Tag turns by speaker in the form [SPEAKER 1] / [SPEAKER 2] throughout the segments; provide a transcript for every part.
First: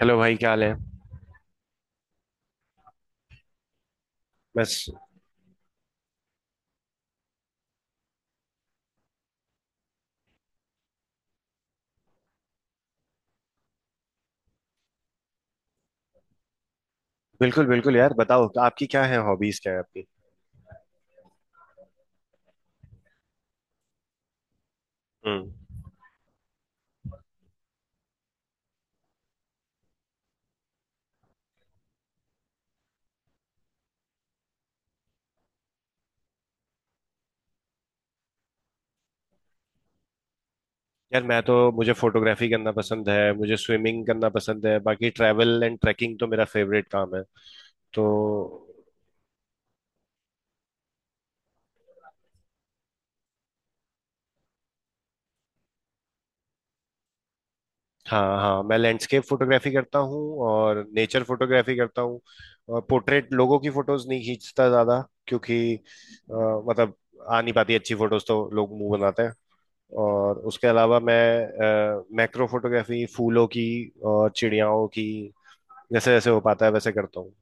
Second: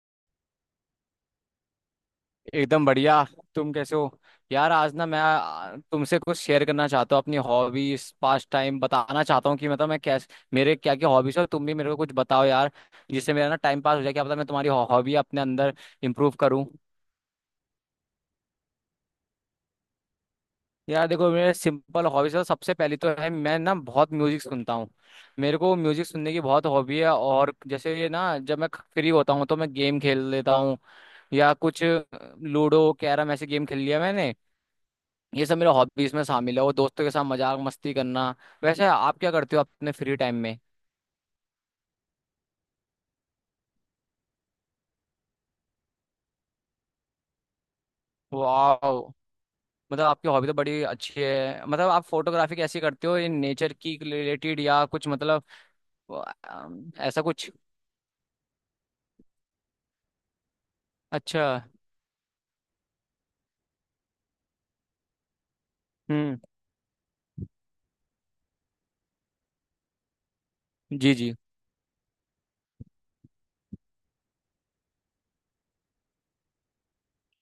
[SPEAKER 1] Hello भाई, क्या हाल है।
[SPEAKER 2] एकदम बढ़िया। तुम कैसे हो? यार
[SPEAKER 1] बस।
[SPEAKER 2] आज ना मैं तुमसे कुछ शेयर करना चाहता हूँ, अपनी हॉबीज पास टाइम बताना चाहता हूँ कि मतलब मैं कैसे, मेरे क्या क्या हॉबीज है। तुम भी मेरे को कुछ बताओ यार, जिससे मेरा ना टाइम पास हो जाए, क्या पता मैं तुम्हारी हॉबी अपने अंदर इम्प्रूव करूँ।
[SPEAKER 1] बिल्कुल बिल्कुल यार, बताओ तो, आपकी क्या है हॉबीज, क्या है आपकी।
[SPEAKER 2] यार देखो, मेरे सिंपल हॉबीज है, सबसे पहली तो है, मैं ना बहुत म्यूजिक सुनता हूँ। मेरे को
[SPEAKER 1] हम्म।
[SPEAKER 2] म्यूजिक सुनने की बहुत हॉबी है। और जैसे ये ना, जब मैं फ्री होता हूँ तो मैं गेम खेल लेता हूँ, या कुछ लूडो कैरम ऐसे गेम खेल लिया मैंने। ये सब मेरे हॉबीज में शामिल है, वो दोस्तों के साथ मजाक मस्ती करना। वैसे आप क्या करते हो अपने फ्री टाइम में?
[SPEAKER 1] यार मैं तो, मुझे फोटोग्राफी करना पसंद है, मुझे स्विमिंग करना पसंद है, बाकी ट्रैवल एंड ट्रैकिंग तो मेरा फेवरेट काम है। तो।
[SPEAKER 2] वाह! मतलब आपकी हॉबी तो बड़ी अच्छी है। मतलब आप फोटोग्राफी कैसी करते हो, इन नेचर की रिलेटेड या कुछ मतलब ऐसा कुछ।
[SPEAKER 1] हाँ हाँ, मैं लैंडस्केप फोटोग्राफी करता हूँ और नेचर
[SPEAKER 2] अच्छा।
[SPEAKER 1] फोटोग्राफी करता हूँ। और पोर्ट्रेट लोगों की फोटोज नहीं खींचता ज्यादा, क्योंकि
[SPEAKER 2] हम्म।
[SPEAKER 1] मतलब आ नहीं पाती अच्छी फोटोज, तो लोग मुंह बनाते हैं। और उसके अलावा
[SPEAKER 2] जी जी।
[SPEAKER 1] मैं मैक्रो फोटोग्राफी फूलों की और चिड़ियाओं की जैसे जैसे हो पाता है वैसे करता हूँ।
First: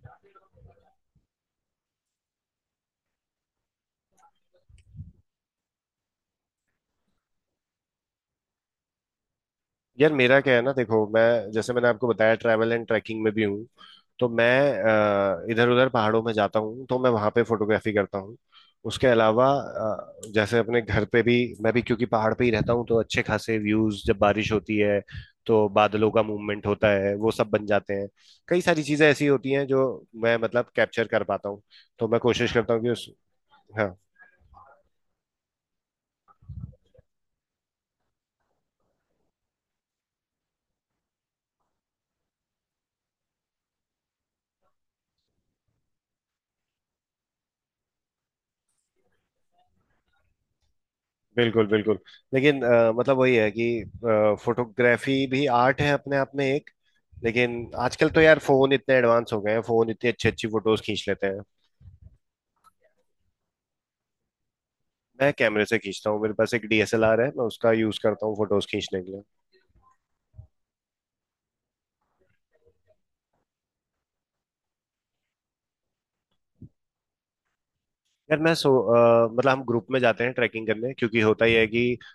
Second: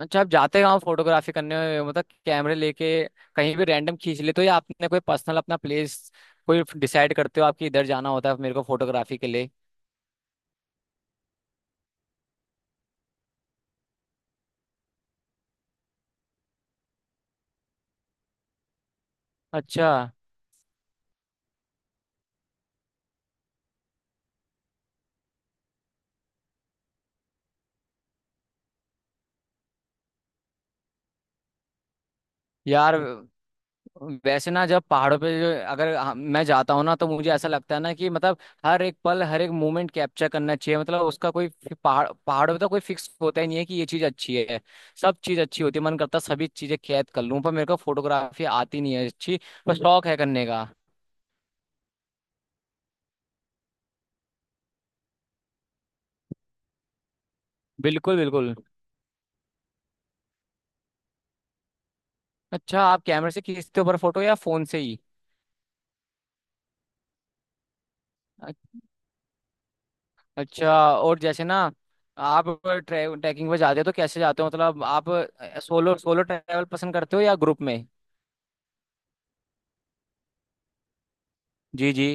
[SPEAKER 2] अच्छा आप जाते कहाँ फोटोग्राफी करने? मतलब कैमरे लेके कहीं भी रैंडम खींच लेते हो, या आपने कोई पर्सनल अपना प्लेस कोई डिसाइड करते हो, आपकी इधर जाना होता है मेरे को फोटोग्राफी के लिए?
[SPEAKER 1] यार मेरा क्या है ना, देखो मैं, जैसे मैंने आपको बताया, ट्रैवल एंड ट्रैकिंग में भी हूँ, तो मैं इधर उधर पहाड़ों में जाता हूँ तो मैं वहां पे फोटोग्राफी करता हूँ। उसके अलावा
[SPEAKER 2] अच्छा।
[SPEAKER 1] जैसे अपने घर पे भी मैं भी, क्योंकि पहाड़ पे ही रहता हूँ तो अच्छे खासे व्यूज, जब बारिश होती है तो बादलों का मूवमेंट होता है, वो सब बन जाते हैं। कई सारी चीजें ऐसी होती हैं जो मैं मतलब कैप्चर कर पाता हूँ। तो मैं कोशिश करता हूँ कि
[SPEAKER 2] यार
[SPEAKER 1] उस। हाँ।
[SPEAKER 2] वैसे ना जब पहाड़ों पे जो, अगर मैं जाता हूँ ना, तो मुझे ऐसा लगता है ना कि मतलब हर एक पल, हर एक मोमेंट कैप्चर करना चाहिए। मतलब उसका कोई पहाड़ों पे तो कोई फिक्स होता ही नहीं है कि ये चीज़ अच्छी है। सब चीज़ अच्छी होती है। मन करता है सभी चीज़ें कैद कर लूँ, पर मेरे को फोटोग्राफी आती नहीं है अच्छी, पर शौक है करने का।
[SPEAKER 1] बिल्कुल बिल्कुल। लेकिन मतलब वही है कि फोटोग्राफी भी आर्ट है अपने आप में एक। लेकिन आजकल
[SPEAKER 2] बिल्कुल
[SPEAKER 1] तो यार
[SPEAKER 2] बिल्कुल।
[SPEAKER 1] फोन इतने एडवांस हो गए हैं, फोन इतनी अच्छी अच्छी फोटोज खींच लेते हैं।
[SPEAKER 2] अच्छा आप कैमरे से खींचते हो पर फोटो, या फ़ोन से ही?
[SPEAKER 1] मैं कैमरे से खींचता हूँ, मेरे पास एक डीएसएलआर है, मैं उसका यूज करता हूँ फोटोज
[SPEAKER 2] अ-
[SPEAKER 1] खींचने के लिए।
[SPEAKER 2] अच्छा। और जैसे ना, आप ट्रैकिंग पे जाते हो तो कैसे जाते हो, मतलब आप सोलो, सोलो ट्रैवल पसंद करते हो या ग्रुप में?
[SPEAKER 1] यार मैं मतलब हम ग्रुप में जाते हैं ट्रैकिंग करने, क्योंकि होता ही है कि
[SPEAKER 2] जी जी।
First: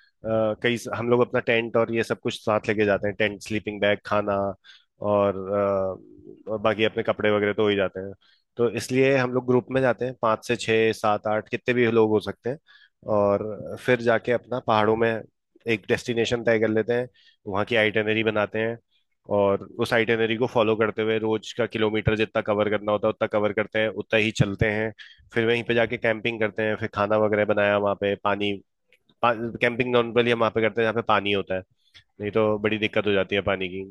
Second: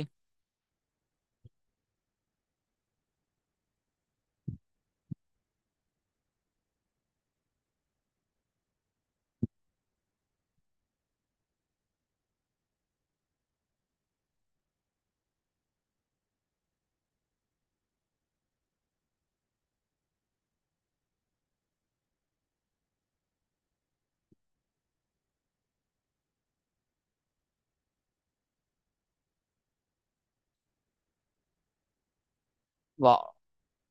[SPEAKER 1] कई हम लोग अपना टेंट और ये सब कुछ साथ लेके जाते हैं, टेंट, स्लीपिंग बैग, खाना, और, और बाकी अपने कपड़े वगैरह तो हो ही जाते हैं। तो इसलिए हम लोग ग्रुप में जाते हैं, पाँच से छः सात आठ कितने भी लोग हो सकते हैं। और फिर जाके अपना पहाड़ों में एक डेस्टिनेशन तय कर लेते हैं, वहाँ की आइटनरी बनाते हैं, और उस आइटनरी को फॉलो करते हुए रोज का किलोमीटर जितना कवर करना होता है उतना कवर करते हैं, उतना ही चलते हैं। फिर वहीं पे जाके कैंपिंग करते हैं, फिर खाना वगैरह बनाया, वहाँ पे पानी। पा, कैंपिंग नॉर्मली हम वहाँ पे करते हैं जहाँ पे पानी होता है, नहीं तो बड़ी दिक्कत हो
[SPEAKER 2] वाह।
[SPEAKER 1] जाती है पानी की।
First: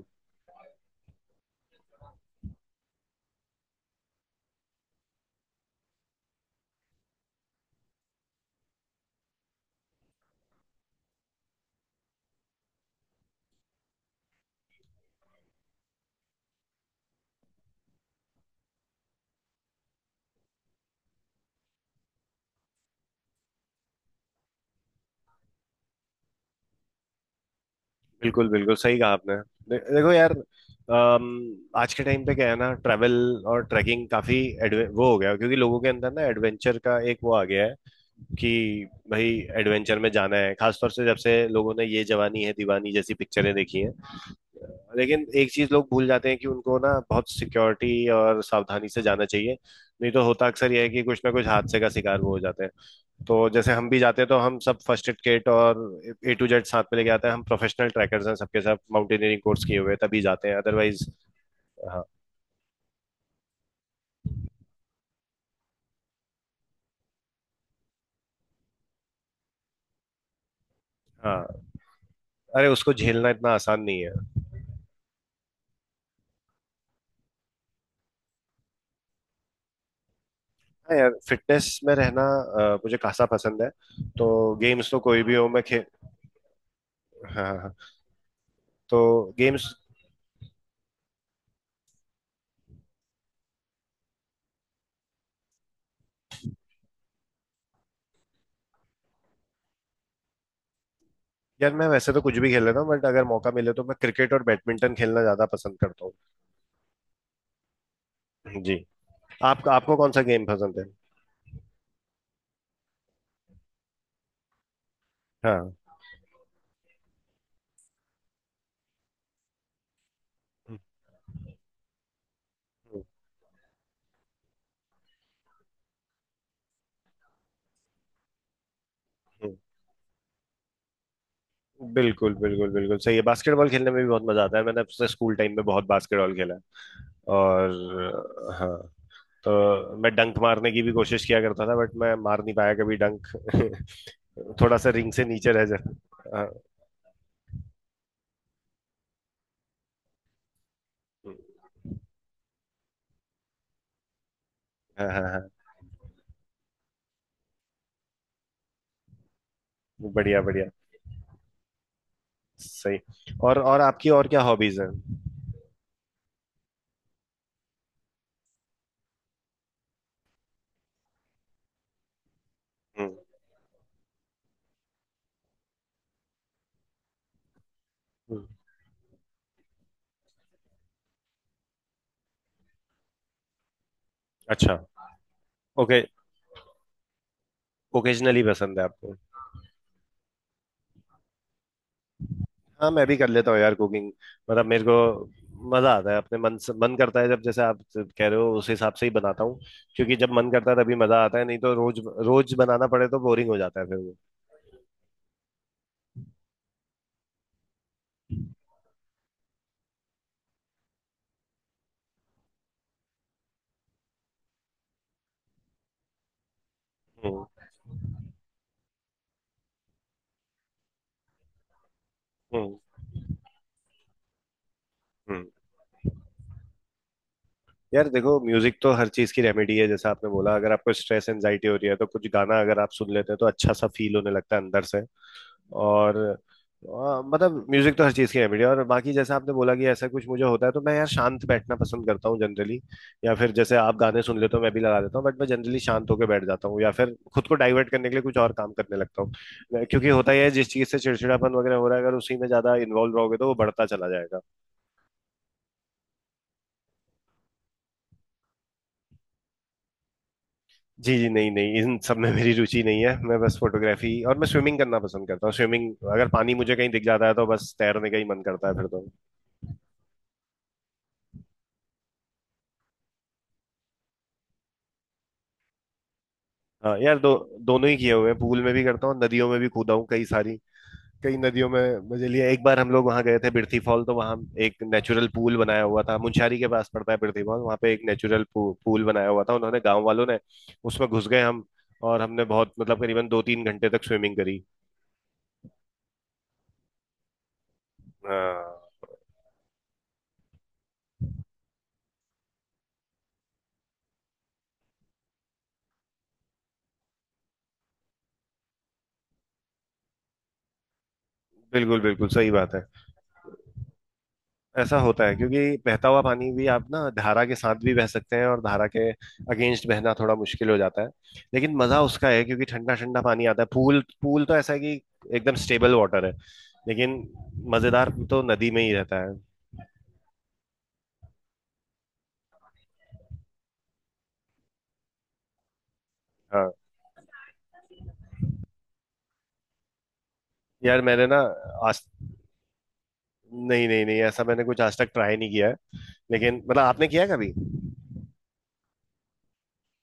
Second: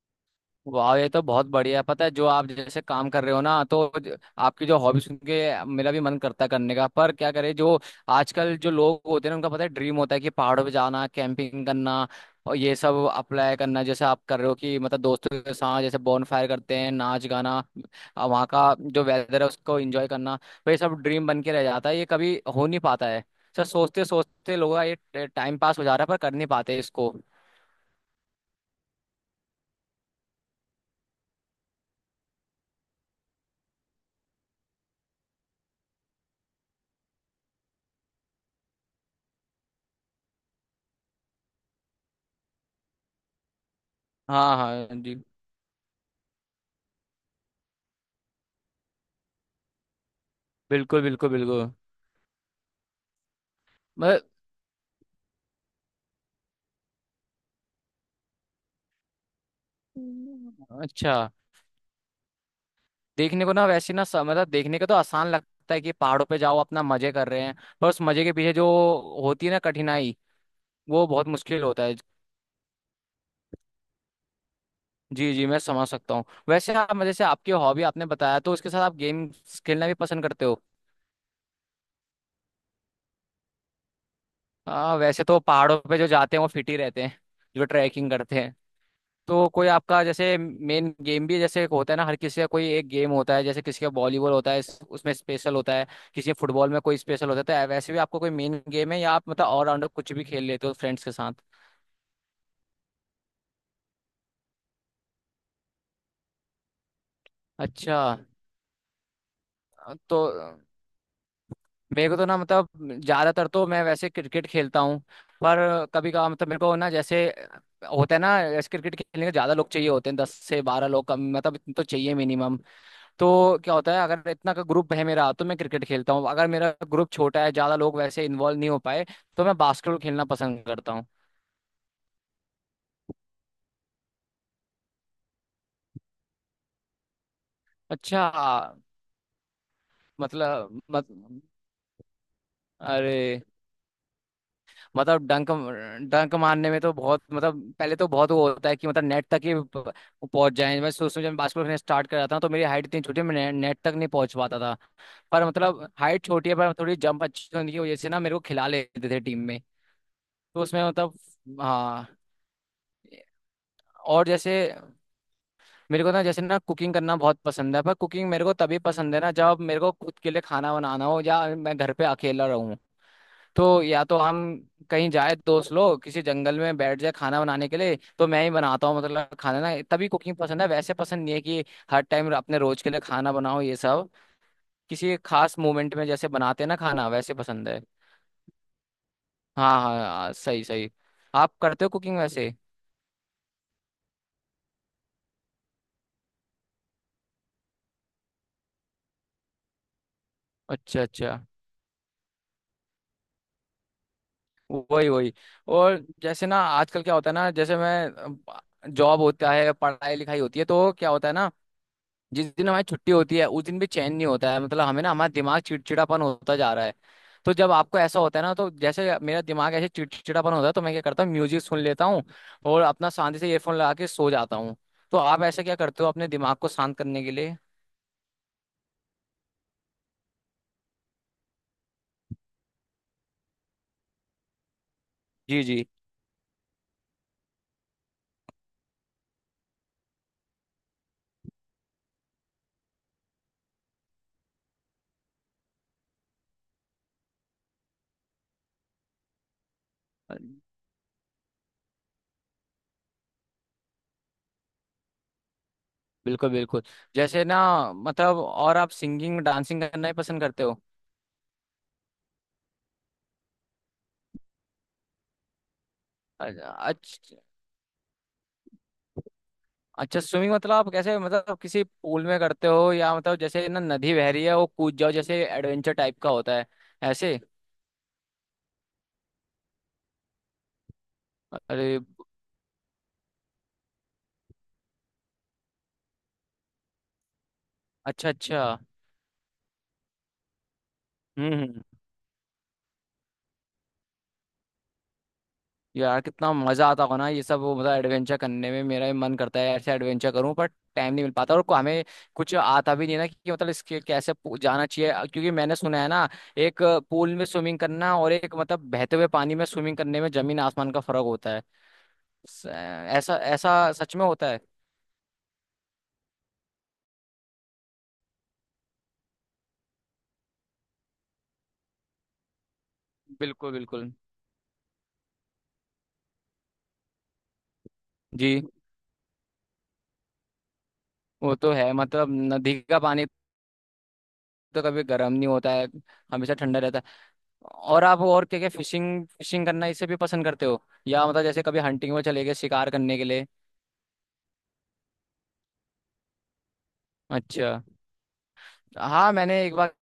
[SPEAKER 2] वाह ये तो बहुत बढ़िया है। पता है जो आप जैसे काम कर रहे हो ना, तो आपकी जो हॉबी सुन के मेरा भी मन करता है करने का, पर क्या करें। जो आजकल जो लोग होते हैं ना उनका पता है ड्रीम होता है कि पहाड़ों पे जाना, कैंपिंग करना और ये सब अप्लाई करना, जैसे आप कर रहे हो कि मतलब दोस्तों के साथ जैसे बॉन फायर करते हैं, नाच गाना, वहाँ का जो वेदर है उसको एंजॉय करना। तो ये सब ड्रीम बन के रह जाता है, ये कभी हो नहीं पाता है। सर सोचते सोचते लोगों का ये टाइम पास हो जा रहा है, पर कर नहीं पाते इसको।
[SPEAKER 1] बिल्कुल बिल्कुल सही कहा आपने। देखो यार, आज के टाइम पे क्या है ना, ट्रैवल और ट्रैकिंग काफी एडवे वो हो गया है, क्योंकि लोगों के अंदर ना एडवेंचर का एक वो आ गया है कि भाई एडवेंचर में जाना है, खासतौर से जब से लोगों ने ये जवानी है दीवानी जैसी पिक्चरें देखी हैं।
[SPEAKER 2] हाँ हाँ जी।
[SPEAKER 1] लेकिन एक चीज लोग भूल जाते हैं कि उनको ना बहुत सिक्योरिटी और सावधानी से जाना चाहिए, नहीं तो होता अक्सर यह है कि
[SPEAKER 2] बिल्कुल
[SPEAKER 1] कुछ ना
[SPEAKER 2] बिल्कुल
[SPEAKER 1] कुछ
[SPEAKER 2] बिल्कुल।
[SPEAKER 1] हादसे का शिकार वो हो जाते हैं। तो जैसे हम भी जाते हैं तो हम सब फर्स्ट एड किट और ए टू जेड साथ में लेके आते हैं, हम प्रोफेशनल ट्रैकर्स हैं, सबके साथ माउंटेनियरिंग कोर्स किए हुए हैं, तभी
[SPEAKER 2] मतलब
[SPEAKER 1] जाते हैं, अदरवाइज।
[SPEAKER 2] अच्छा,
[SPEAKER 1] हाँ
[SPEAKER 2] देखने को ना वैसे ना मतलब देखने को तो आसान लगता है कि पहाड़ों पे जाओ अपना मजे कर रहे हैं, पर उस मजे के पीछे जो होती है ना कठिनाई, वो बहुत
[SPEAKER 1] हाँ।
[SPEAKER 2] मुश्किल होता है।
[SPEAKER 1] अरे उसको झेलना इतना आसान नहीं है।
[SPEAKER 2] जी जी मैं समझ सकता हूँ। वैसे आप मतलब जैसे आपकी हॉबी आपने बताया, तो उसके साथ आप गेम खेलना भी पसंद करते हो?
[SPEAKER 1] हाँ यार, फिटनेस में रहना मुझे खासा पसंद है। तो गेम्स
[SPEAKER 2] हाँ,
[SPEAKER 1] तो कोई
[SPEAKER 2] वैसे
[SPEAKER 1] भी
[SPEAKER 2] तो
[SPEAKER 1] हो, मैं
[SPEAKER 2] पहाड़ों
[SPEAKER 1] खे।
[SPEAKER 2] पे जो जाते हैं वो फिट ही रहते हैं,
[SPEAKER 1] हाँ हाँ
[SPEAKER 2] जो
[SPEAKER 1] हाँ।
[SPEAKER 2] ट्रैकिंग करते हैं।
[SPEAKER 1] तो
[SPEAKER 2] तो कोई
[SPEAKER 1] गेम्स,
[SPEAKER 2] आपका जैसे मेन गेम भी, जैसे एक होता है ना हर किसी का, कोई एक गेम होता है, जैसे किसी का वॉलीबॉल होता है, उसमें स्पेशल होता है, किसी का फुटबॉल में कोई स्पेशल होता है, तो वैसे भी आपका कोई मेन गेम है, या आप मतलब ऑलराउंडर कुछ भी खेल लेते हो फ्रेंड्स के साथ?
[SPEAKER 1] यार मैं वैसे तो कुछ भी खेल लेता हूँ, बट अगर मौका मिले तो मैं क्रिकेट और बैडमिंटन खेलना ज्यादा पसंद करता हूँ।
[SPEAKER 2] अच्छा।
[SPEAKER 1] जी। आप आपको कौन
[SPEAKER 2] तो
[SPEAKER 1] सा गेम पसंद है?
[SPEAKER 2] मेरे को तो ना, मतलब ज्यादातर तो मैं वैसे क्रिकेट खेलता हूँ, पर
[SPEAKER 1] हाँ।
[SPEAKER 2] कभी कभार मतलब मेरे को ना जैसे होता है ना, जैसे क्रिकेट खेलने के ज्यादा लोग चाहिए होते हैं, दस से
[SPEAKER 1] हम्म,
[SPEAKER 2] बारह लोग कम, मतलब इतने तो चाहिए मिनिमम।
[SPEAKER 1] हम्म,
[SPEAKER 2] तो क्या होता है, अगर इतना का ग्रुप है मेरा तो मैं क्रिकेट खेलता हूँ। अगर मेरा ग्रुप छोटा है, ज्यादा लोग वैसे इन्वॉल्व नहीं हो पाए, तो
[SPEAKER 1] हम्म।
[SPEAKER 2] मैं बास्केटबॉल खेलना पसंद करता हूँ।
[SPEAKER 1] बिल्कुल बिल्कुल बिल्कुल सही है, बास्केटबॉल खेलने में भी बहुत मजा आता है, मैंने अपने स्कूल टाइम में बहुत बास्केटबॉल खेला है। और
[SPEAKER 2] अच्छा।
[SPEAKER 1] हाँ, तो मैं डंक मारने
[SPEAKER 2] मतलब
[SPEAKER 1] की भी
[SPEAKER 2] मत,
[SPEAKER 1] कोशिश किया करता था, बट मैं मार नहीं पाया कभी
[SPEAKER 2] अरे!
[SPEAKER 1] डंक। थोड़ा सा रिंग से
[SPEAKER 2] मतलब डंक,
[SPEAKER 1] नीचे रह
[SPEAKER 2] डंक
[SPEAKER 1] जाता। हाँ
[SPEAKER 2] मारने में तो बहुत, मतलब पहले तो बहुत वो होता है कि मतलब नेट तक ही पहुंच जाए। मैं सोचता हूँ जब मैं बास्केटबॉल खेलना स्टार्ट कर जाता हूँ, तो मेरी हाइट इतनी छोटी है, नेट तक नहीं पहुंच पाता था।
[SPEAKER 1] हाँ हाँ
[SPEAKER 2] पर
[SPEAKER 1] हाँ,
[SPEAKER 2] मतलब हाइट छोटी है, पर थोड़ी जंप अच्छी होने की वजह से ना मेरे को खिला लेते थे टीम में।
[SPEAKER 1] बढ़िया
[SPEAKER 2] तो
[SPEAKER 1] बढ़िया,
[SPEAKER 2] उसमें मतलब, हाँ।
[SPEAKER 1] सही। और आपकी
[SPEAKER 2] और
[SPEAKER 1] और क्या
[SPEAKER 2] जैसे
[SPEAKER 1] हॉबीज हैं?
[SPEAKER 2] मेरे को ना, जैसे ना कुकिंग करना बहुत पसंद है, पर कुकिंग मेरे को तभी पसंद है ना जब मेरे को खुद के लिए खाना बनाना हो, या मैं घर पे अकेला रहूं।
[SPEAKER 1] हम्म,
[SPEAKER 2] तो या तो हम कहीं जाए दोस्त लोग, किसी जंगल में बैठ जाए खाना बनाने के लिए, तो मैं
[SPEAKER 1] हम्म,
[SPEAKER 2] ही बनाता हूँ मतलब खाना। ना, तभी कुकिंग पसंद है, वैसे पसंद नहीं है कि हर टाइम अपने रोज के लिए खाना बनाओ ये सब।
[SPEAKER 1] अच्छा।
[SPEAKER 2] किसी खास मोमेंट
[SPEAKER 1] ओके।
[SPEAKER 2] में जैसे बनाते हैं ना खाना, वैसे पसंद है।
[SPEAKER 1] ओकेजनली पसंद है आपको।
[SPEAKER 2] हाँ हाँ हाँ, सही सही। आप करते हो कुकिंग वैसे?
[SPEAKER 1] हाँ मैं भी कर लेता हूँ यार कुकिंग, मतलब मेरे को मजा आता है, अपने मन से मन करता है जब, जैसे आप कह रहे हो उस हिसाब से ही बनाता हूँ। क्योंकि जब मन करता है तभी
[SPEAKER 2] अच्छा
[SPEAKER 1] मजा आता
[SPEAKER 2] अच्छा।
[SPEAKER 1] है, नहीं तो रोज रोज बनाना पड़े तो बोरिंग हो जाता है फिर वो।
[SPEAKER 2] वही वही। और जैसे ना आजकल क्या होता है ना, जैसे मैं जॉब होता है, पढ़ाई लिखाई होती है, तो क्या होता है ना, जिस दिन हमारी छुट्टी होती है उस दिन भी चैन नहीं होता है, मतलब हमें ना हमारा दिमाग चिड़चिड़ापन होता जा रहा है।
[SPEAKER 1] हम्म,
[SPEAKER 2] तो जब आपको ऐसा होता है ना, तो जैसे मेरा दिमाग ऐसे चिड़चिड़ापन होता है, तो मैं क्या करता हूँ म्यूजिक सुन लेता हूँ,
[SPEAKER 1] हम्म,
[SPEAKER 2] और अपना शांति से ईयरफोन लगा के सो जाता हूँ। तो आप
[SPEAKER 1] हम्म।
[SPEAKER 2] ऐसा क्या करते हो अपने दिमाग को शांत करने के लिए?
[SPEAKER 1] यार देखो, म्यूजिक तो हर चीज की रेमेडी है, जैसा आपने बोला, अगर आपको स्ट्रेस एंजाइटी हो रही है तो कुछ गाना अगर आप सुन लेते हैं तो अच्छा सा फील होने लगता है अंदर से।
[SPEAKER 2] जी जी।
[SPEAKER 1] और मतलब म्यूजिक तो हर चीज की है बढ़िया। और बाकी जैसे आपने बोला कि ऐसा कुछ मुझे होता है तो मैं यार शांत बैठना पसंद करता हूँ जनरली, या फिर जैसे आप गाने सुन लेते हो मैं भी लगा देता हूँ, बट मैं जनरली शांत होकर बैठ जाता हूँ, या फिर खुद को डाइवर्ट करने के लिए कुछ और काम करने लगता हूँ। क्योंकि होता ही है, जिस चीज से चिड़चिड़ापन वगैरह हो रहा है अगर उसी में ज्यादा इन्वॉल्व रहोगे तो वो बढ़ता चला जाएगा।
[SPEAKER 2] बिल्कुल बिल्कुल। जैसे ना, मतलब और आप सिंगिंग डांसिंग करना ही पसंद करते हो?
[SPEAKER 1] जी जी, नहीं नहीं, इन सब में मेरी रुचि नहीं है, मैं बस फोटोग्राफी और मैं स्विमिंग करना पसंद करता हूँ। स्विमिंग, अगर पानी मुझे कहीं दिख जाता है
[SPEAKER 2] अच्छा।
[SPEAKER 1] तो बस तैरने का ही मन करता है फिर तो।
[SPEAKER 2] अच्छा स्विमिंग, मतलब आप कैसे, मतलब किसी पूल में करते हो, या मतलब जैसे ना नदी बह रही है वो कूद जाओ, जैसे एडवेंचर टाइप का होता है
[SPEAKER 1] हाँ यार, दो
[SPEAKER 2] ऐसे?
[SPEAKER 1] दोनों ही किए हुए हैं, पूल में भी करता हूँ, नदियों में भी कूदा हूँ कई सारी, कई नदियों में
[SPEAKER 2] अरे!
[SPEAKER 1] मजे लिए। एक बार हम लोग वहां गए थे बिरथी फॉल, तो वहां एक नेचुरल पूल बनाया हुआ था, मुंशारी के पास पड़ता है बिरथी फॉल, वहां पे एक
[SPEAKER 2] अच्छा
[SPEAKER 1] नेचुरल
[SPEAKER 2] अच्छा।
[SPEAKER 1] पूल बनाया हुआ था उन्होंने, गांव वालों ने। उसमें घुस गए
[SPEAKER 2] हम्म
[SPEAKER 1] हम,
[SPEAKER 2] हम्म।
[SPEAKER 1] और हमने बहुत, मतलब करीबन दो तीन घंटे तक स्विमिंग करी।
[SPEAKER 2] यार कितना मजा आता होगा ना ये सब वो, मतलब एडवेंचर करने में
[SPEAKER 1] हाँ।
[SPEAKER 2] मेरा भी मन करता है ऐसे एडवेंचर करूं, पर टाइम नहीं मिल पाता, और हमें कुछ आता भी नहीं ना कि मतलब इसके कैसे जाना चाहिए। क्योंकि मैंने सुना है ना, एक पूल में स्विमिंग करना और एक मतलब बहते हुए पानी में स्विमिंग करने में जमीन आसमान का फर्क होता है।
[SPEAKER 1] बिल्कुल बिल्कुल सही
[SPEAKER 2] स-
[SPEAKER 1] बात है।
[SPEAKER 2] ऐसा, ऐसा सच में होता है?
[SPEAKER 1] ऐसा होता है, क्योंकि बहता हुआ पानी भी, आप ना धारा के साथ भी बह सकते हैं और धारा के अगेंस्ट बहना थोड़ा मुश्किल हो जाता है। लेकिन मजा उसका है क्योंकि ठंडा ठंडा पानी आता है।
[SPEAKER 2] बिल्कुल
[SPEAKER 1] पूल
[SPEAKER 2] बिल्कुल।
[SPEAKER 1] पूल तो ऐसा है कि एकदम स्टेबल वाटर है। लेकिन मजेदार तो
[SPEAKER 2] जी।
[SPEAKER 1] नदी में ही रहता है।
[SPEAKER 2] वो तो है, मतलब नदी का पानी तो कभी गर्म नहीं होता है, हमेशा
[SPEAKER 1] हाँ
[SPEAKER 2] ठंडा रहता है। और आप और क्या क्या, फिशिंग, फिशिंग करना इसे भी पसंद करते हो,
[SPEAKER 1] यार, मैंने
[SPEAKER 2] या
[SPEAKER 1] ना
[SPEAKER 2] मतलब जैसे कभी
[SPEAKER 1] आज
[SPEAKER 2] हंटिंग में चले गए शिकार करने के लिए?
[SPEAKER 1] नहीं नहीं नहीं, ऐसा मैंने कुछ आज तक ट्राई नहीं किया है। लेकिन मतलब आपने किया है कभी?
[SPEAKER 2] अच्छा। हाँ मैंने एक बार,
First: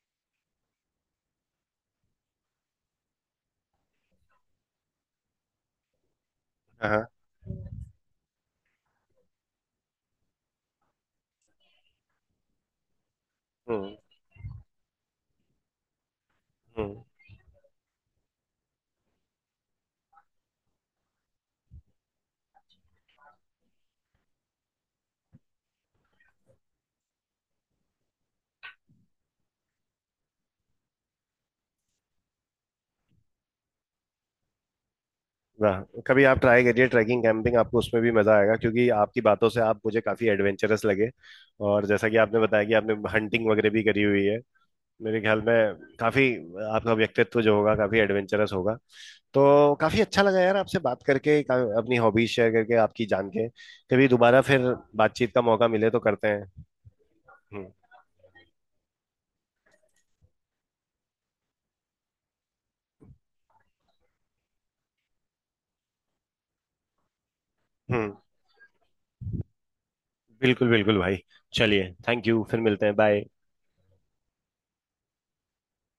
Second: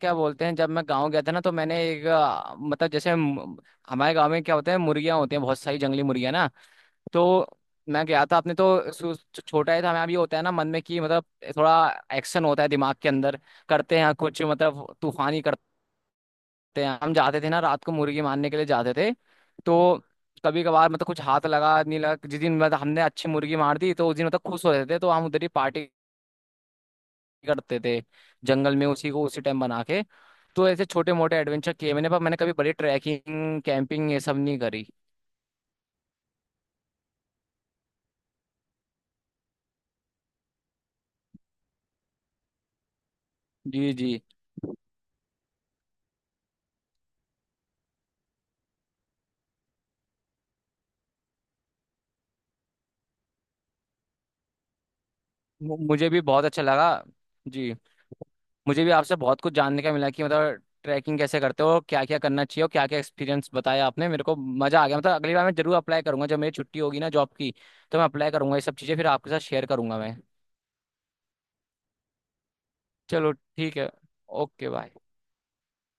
[SPEAKER 2] क्या बोलते हैं, जब मैं गांव गया था ना, तो मैंने एक मतलब जैसे हमारे गांव में क्या होते हैं, मुर्गियां होती हैं, बहुत सारी जंगली मुर्गियां ना।
[SPEAKER 1] हाँ हाँ।
[SPEAKER 2] तो मैं गया था अपने, तो छोटा ही था मैं अभी, होता है ना मन में कि मतलब थोड़ा एक्शन होता है दिमाग के अंदर,
[SPEAKER 1] हम्म
[SPEAKER 2] करते हैं कुछ मतलब तूफानी, करते थे
[SPEAKER 1] हम्म।
[SPEAKER 2] हम, जाते थे ना रात को मुर्गी मारने के लिए जाते थे। तो कभी कभार मतलब कुछ हाथ लगा नहीं लगा, जिस दिन मतलब हमने अच्छी मुर्गी मार दी, तो उस दिन मतलब खुश होते थे, तो हम उधर ही पार्टी करते थे जंगल में, उसी को उसी टाइम बना के। तो ऐसे छोटे मोटे एडवेंचर किए मैंने, पर मैंने कभी बड़ी ट्रैकिंग कैंपिंग ये सब नहीं करी।
[SPEAKER 1] ना, कभी आप ट्राई करिए ट्रैकिंग कैंपिंग, आपको उसमें भी मजा आएगा, क्योंकि आपकी बातों से आप मुझे काफी एडवेंचरस लगे। और जैसा कि आपने बताया कि आपने हंटिंग वगैरह भी
[SPEAKER 2] जी
[SPEAKER 1] करी
[SPEAKER 2] जी।
[SPEAKER 1] हुई है, मेरे ख्याल में काफी आपका व्यक्तित्व जो होगा काफी एडवेंचरस होगा। तो काफी अच्छा लगा यार आपसे बात करके, अपनी हॉबीज शेयर करके, आपकी जान के। कभी दोबारा फिर बातचीत का मौका मिले तो
[SPEAKER 2] मुझे भी
[SPEAKER 1] करते
[SPEAKER 2] बहुत अच्छा
[SPEAKER 1] हैं।
[SPEAKER 2] लगा।
[SPEAKER 1] हम्म
[SPEAKER 2] जी। मुझे भी आपसे बहुत कुछ जानने का मिला कि मतलब ट्रैकिंग कैसे करते हो, क्या क्या करना चाहिए, और क्या क्या एक्सपीरियंस बताया आपने, मेरे को मजा आ गया। मतलब अगली बार मैं जरूर अप्लाई करूंगा, जब मेरी छुट्टी होगी ना जॉब की, तो मैं
[SPEAKER 1] हम्म।
[SPEAKER 2] अप्लाई करूंगा ये सब चीजें, फिर आपके साथ शेयर करूंगा मैं।
[SPEAKER 1] बिल्कुल बिल्कुल भाई, चलिए थैंक यू, फिर मिलते हैं, बाय।
[SPEAKER 2] चलो ठीक है। Okay bye.